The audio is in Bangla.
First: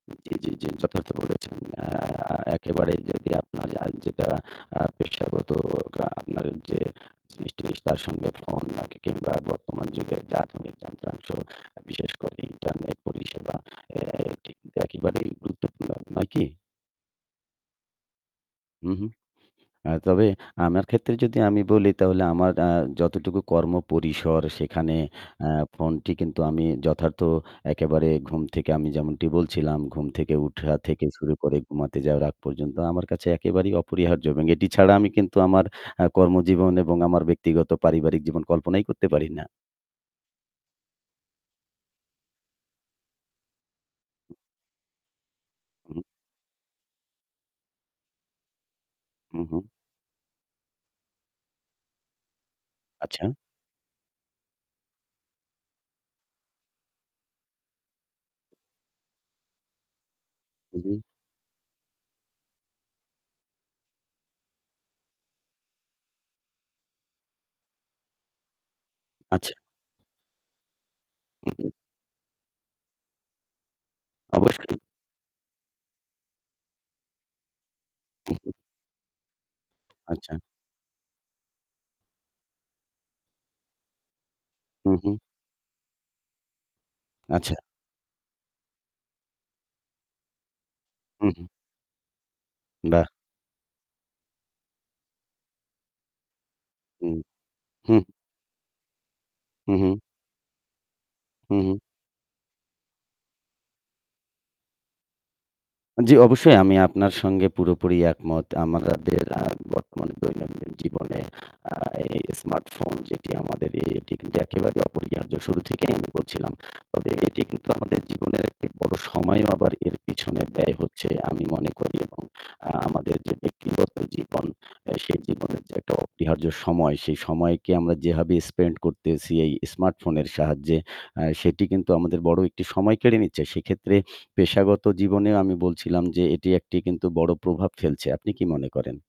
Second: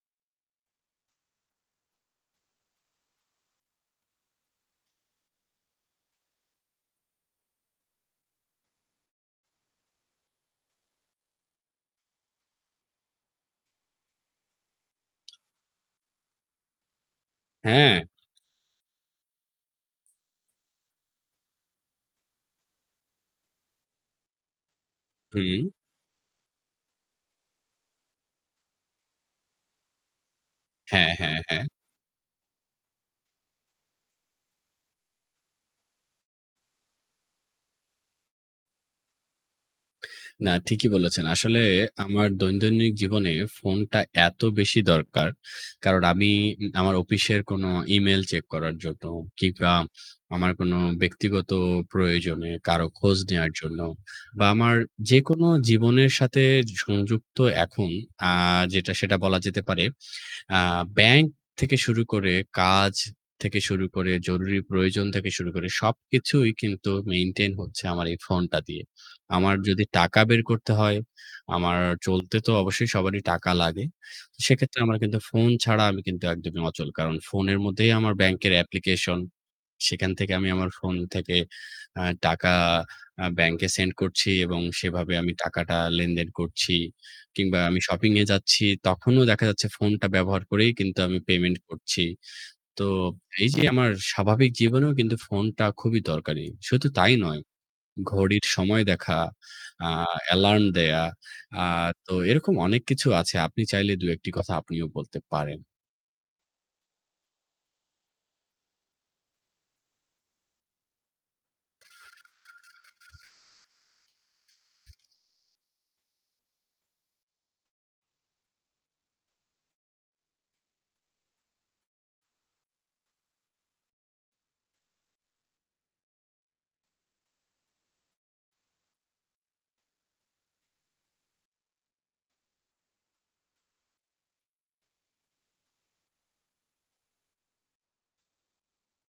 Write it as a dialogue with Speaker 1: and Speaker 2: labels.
Speaker 1: জি, জি, জি, যথার্থ বলেছেন। আ একেবারে যদি আপনার আজ যেটা আ পেশাগত আ আপনার যে জিনিসটি তার সঙ্গে ফোন না কিংবা বর্তমান যুগের যা আধুনিক যন্ত্রাংশ, বিশেষ করে ইন্টারনেট পরিষেবা, এ এটি কিন্তু একেবারেই গুরুত্বপূর্ণ। নয় কি?
Speaker 2: হ্যাঁ।
Speaker 1: হু, হু। আ তবে আমার ক্ষেত্রে যদি আমি বলি তাহলে আমার আ যতটুকু কর্ম পরিসর সেখানে আ
Speaker 2: হু।
Speaker 1: ফোনটি কিন্তু আমি যথার্থ একেবারে ঘুম থেকে আমি যেমনটি বলছিলাম, ঘুম থেকে ওঠা থেকে
Speaker 2: হ্যাঁ,
Speaker 1: শুরু
Speaker 2: হ্যাঁ,
Speaker 1: করে
Speaker 2: হ্যাঁ।
Speaker 1: ঘুমাতে যাওয়ার আগ পর্যন্ত আমার কাছে একেবারেই অপরিহার্য এবং এটি ছাড়া আমি কিন্তু আমার আ কর্মজীবন এবং আমার ব্যক্তিগত পারিবারিক জীবন কল্পনাই করতে পারি না।
Speaker 2: না, ঠিকই বলেছেন। আসলে আমার দৈনন্দিন জীবনে ফোনটা এত বেশি দরকার।
Speaker 1: হু,
Speaker 2: কারণ
Speaker 1: হু।
Speaker 2: আমি আমার অফিসের কোনো ইমেইল চেক করার জন্য
Speaker 1: হু, হু।
Speaker 2: কিংবা আমার কোনো ব্যক্তিগত প্রয়োজনে কারো খোঁজ
Speaker 1: আচ্ছা।
Speaker 2: নেয়ার জন্য বা আমার যেকোনো জীবনের সাথে সংযুক্ত এখন আ যেটা, সেটা বলা যেতে পারে আ
Speaker 1: হু, হু।
Speaker 2: ব্যাংক থেকে শুরু করে, কাজ থেকে শুরু করে, জরুরি প্রয়োজন থেকে শুরু করে, সবকিছুই কিন্তু maintain হচ্ছে আমার এই ফোনটা দিয়ে।
Speaker 1: আচ্ছা।
Speaker 2: আমার যদি টাকা বের করতে হয়,
Speaker 1: হু, হু।
Speaker 2: আমার চলতে তো অবশ্যই সবারই টাকা লাগে।
Speaker 1: অবশ্যই।
Speaker 2: সেক্ষেত্রে আমার কিন্তু ফোন ছাড়া আমি কিন্তু একদমই অচল। কারণ ফোনের মধ্যেই আমার
Speaker 1: হু, হু।
Speaker 2: ব্যাংকয়ের application। সেখান থেকে
Speaker 1: আচ্ছা।
Speaker 2: আমি আমার ফোন থেকে আ টাকা আ ব্যাংকে send করছি এবং
Speaker 1: হু, হু।
Speaker 2: সেভাবে আমি টাকাটা লেনদেন করছি।
Speaker 1: আচ্ছা।
Speaker 2: কিংবা আমি শপিংয়ে যাচ্ছি তখনও দেখা যাচ্ছে ফোনটা ব্যবহার করেই কিন্তু আমি
Speaker 1: হু, হু।
Speaker 2: payment করছি। তো
Speaker 1: বাহ!
Speaker 2: এইযে আমার স্বাভাবিক জীবনেও কিন্তু ফোনটা খুবই দরকারি। শুধু তাই
Speaker 1: হুম।
Speaker 2: নয়,
Speaker 1: হু।
Speaker 2: ঘড়ির সময় দেখা,
Speaker 1: হু,
Speaker 2: আ
Speaker 1: হু।
Speaker 2: অ্যালার্ম দেয়া।
Speaker 1: হু,
Speaker 2: আ
Speaker 1: হু।
Speaker 2: তো এরকম অনেক কিছু আছে। আপনি চাইলে ২, ১ টি কথা আপনিও বলতে পারেন।
Speaker 1: জি, অবশ্যই আমি আপনার সঙ্গে পুরোপুরি একমত। আমাদের আ বর্তমান দৈনন্দিন জীবনে আ এই স্মার্টফোন যেটি আমাদের এ এটি কিন্তু একেবারে অপরিহার্য শুরু থেকেই আমি বলছিলাম। তবে এটি কিন্তু আমাদের জীবনের একটি বড় সময়ও আবার এর পিছনে ব্যয় হচ্ছে আমি মনে করি এবং আ আমাদের যে ব্যক্তিগত জীবন, এ সে জীবনের যে একটা অপরিহার্য সময়, সেই সময়কে আমরা যেভাবে spend করতেছি এই স্মার্টফোনের সাহায্যে, আ সেটি কিন্তু আমাদের বড় একটি সময় কেড়ে নিচ্ছে। সেক্ষেত্রে পেশাগত জীবনেও আমি বলছিলাম যে এটি একটি কিন্তু বড় প্রভাব ফেলছে। আপনি কি মনে করেন?